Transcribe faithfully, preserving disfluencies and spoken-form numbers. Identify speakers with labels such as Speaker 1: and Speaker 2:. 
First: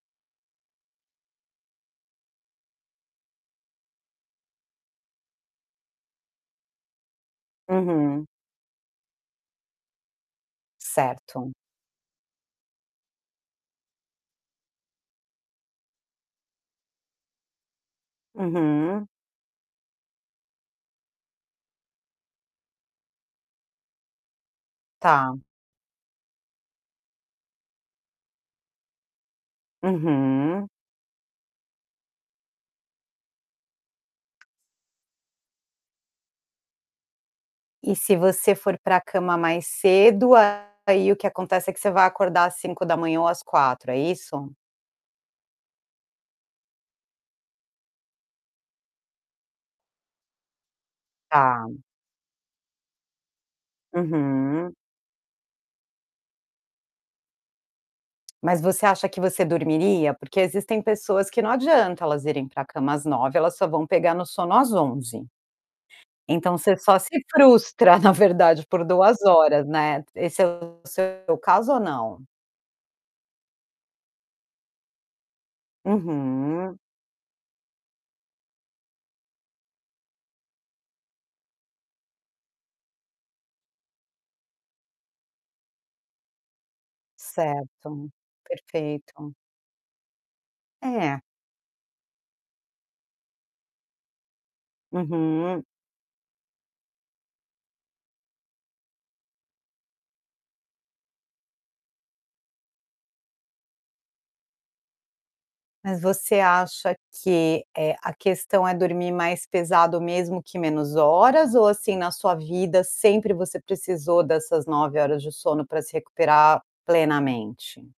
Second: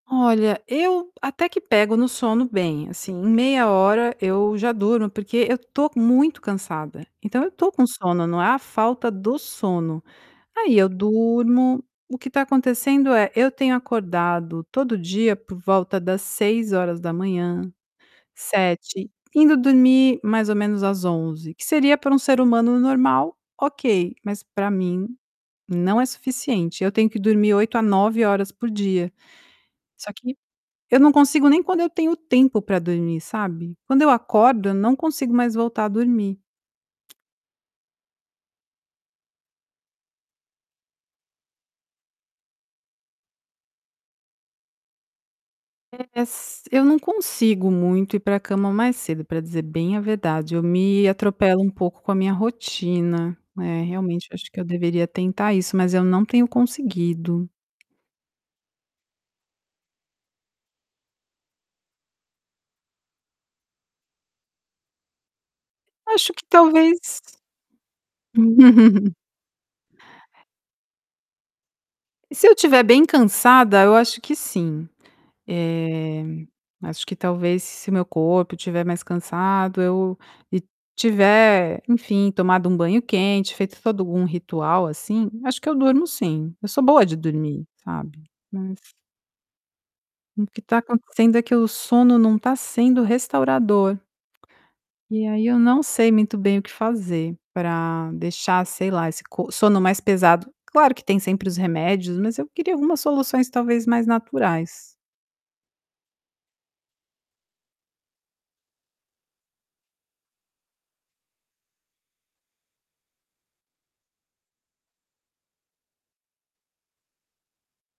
Speaker 1: Olha, eu até que pego no sono bem assim, em meia hora eu já durmo, porque eu tô muito cansada, então eu estou com sono,
Speaker 2: Uhum.
Speaker 1: não é a falta do sono. Aí eu
Speaker 2: Certo.
Speaker 1: durmo. O que está acontecendo é, eu tenho acordado todo dia por volta das seis horas da manhã,
Speaker 2: Uhum.
Speaker 1: sete, indo dormir mais ou menos às onze, que seria para um ser humano normal, ok, mas pra mim,
Speaker 2: Tá.
Speaker 1: não é suficiente, eu tenho que dormir oito a nove horas por dia. Só que
Speaker 2: Uhum.
Speaker 1: eu não consigo nem quando eu tenho tempo para dormir, sabe. Quando eu acordo, eu não consigo mais voltar a dormir.
Speaker 2: E, se você for para cama mais cedo, aí o que acontece é que, você vai acordar às cinco da manhã ou às quatro, é isso?
Speaker 1: É s eu não consigo muito ir para cama mais cedo, pra dizer bem a verdade, eu me atropelo um
Speaker 2: Tá.
Speaker 1: pouco com a minha rotina, né, realmente eu acho que eu
Speaker 2: Uhum.
Speaker 1: deveria tentar isso, mas eu não tenho conseguido.
Speaker 2: Mas você acha que você dormiria? Porque existem pessoas que não adianta elas irem para cama às nove, elas só vão pegar no sono às onze.
Speaker 1: Acho que
Speaker 2: Então você só se
Speaker 1: talvez
Speaker 2: frustra, na verdade, por duas horas, né, Esse é o seu caso ou não?
Speaker 1: E, se eu estiver bem cansada, eu acho que sim. Eh,
Speaker 2: Uhum.
Speaker 1: acho que talvez se meu corpo estiver mais cansado, eu e tiver, enfim, tomado um banho quente, feito todo um ritual, assim, acho que eu durmo sim, eu sou boa de dormir,
Speaker 2: Certo.
Speaker 1: sabe, mas
Speaker 2: Perfeito.
Speaker 1: O que tá
Speaker 2: É
Speaker 1: acontecendo é que o sono não está sendo restaurador. E aí eu
Speaker 2: Uhum.
Speaker 1: não sei muito bem o que fazer pra deixar, sei lá, esse co sono mais pesado, claro que tem sempre os remédios, mas eu queria algumas soluções talvez mais naturais.
Speaker 2: Mas você acha que, eh, a questão é dormir mais pesado, mesmo que menos horas, ou, assim, na sua vida sempre você precisou dessas nove horas de sono pra se recuperar plenamente?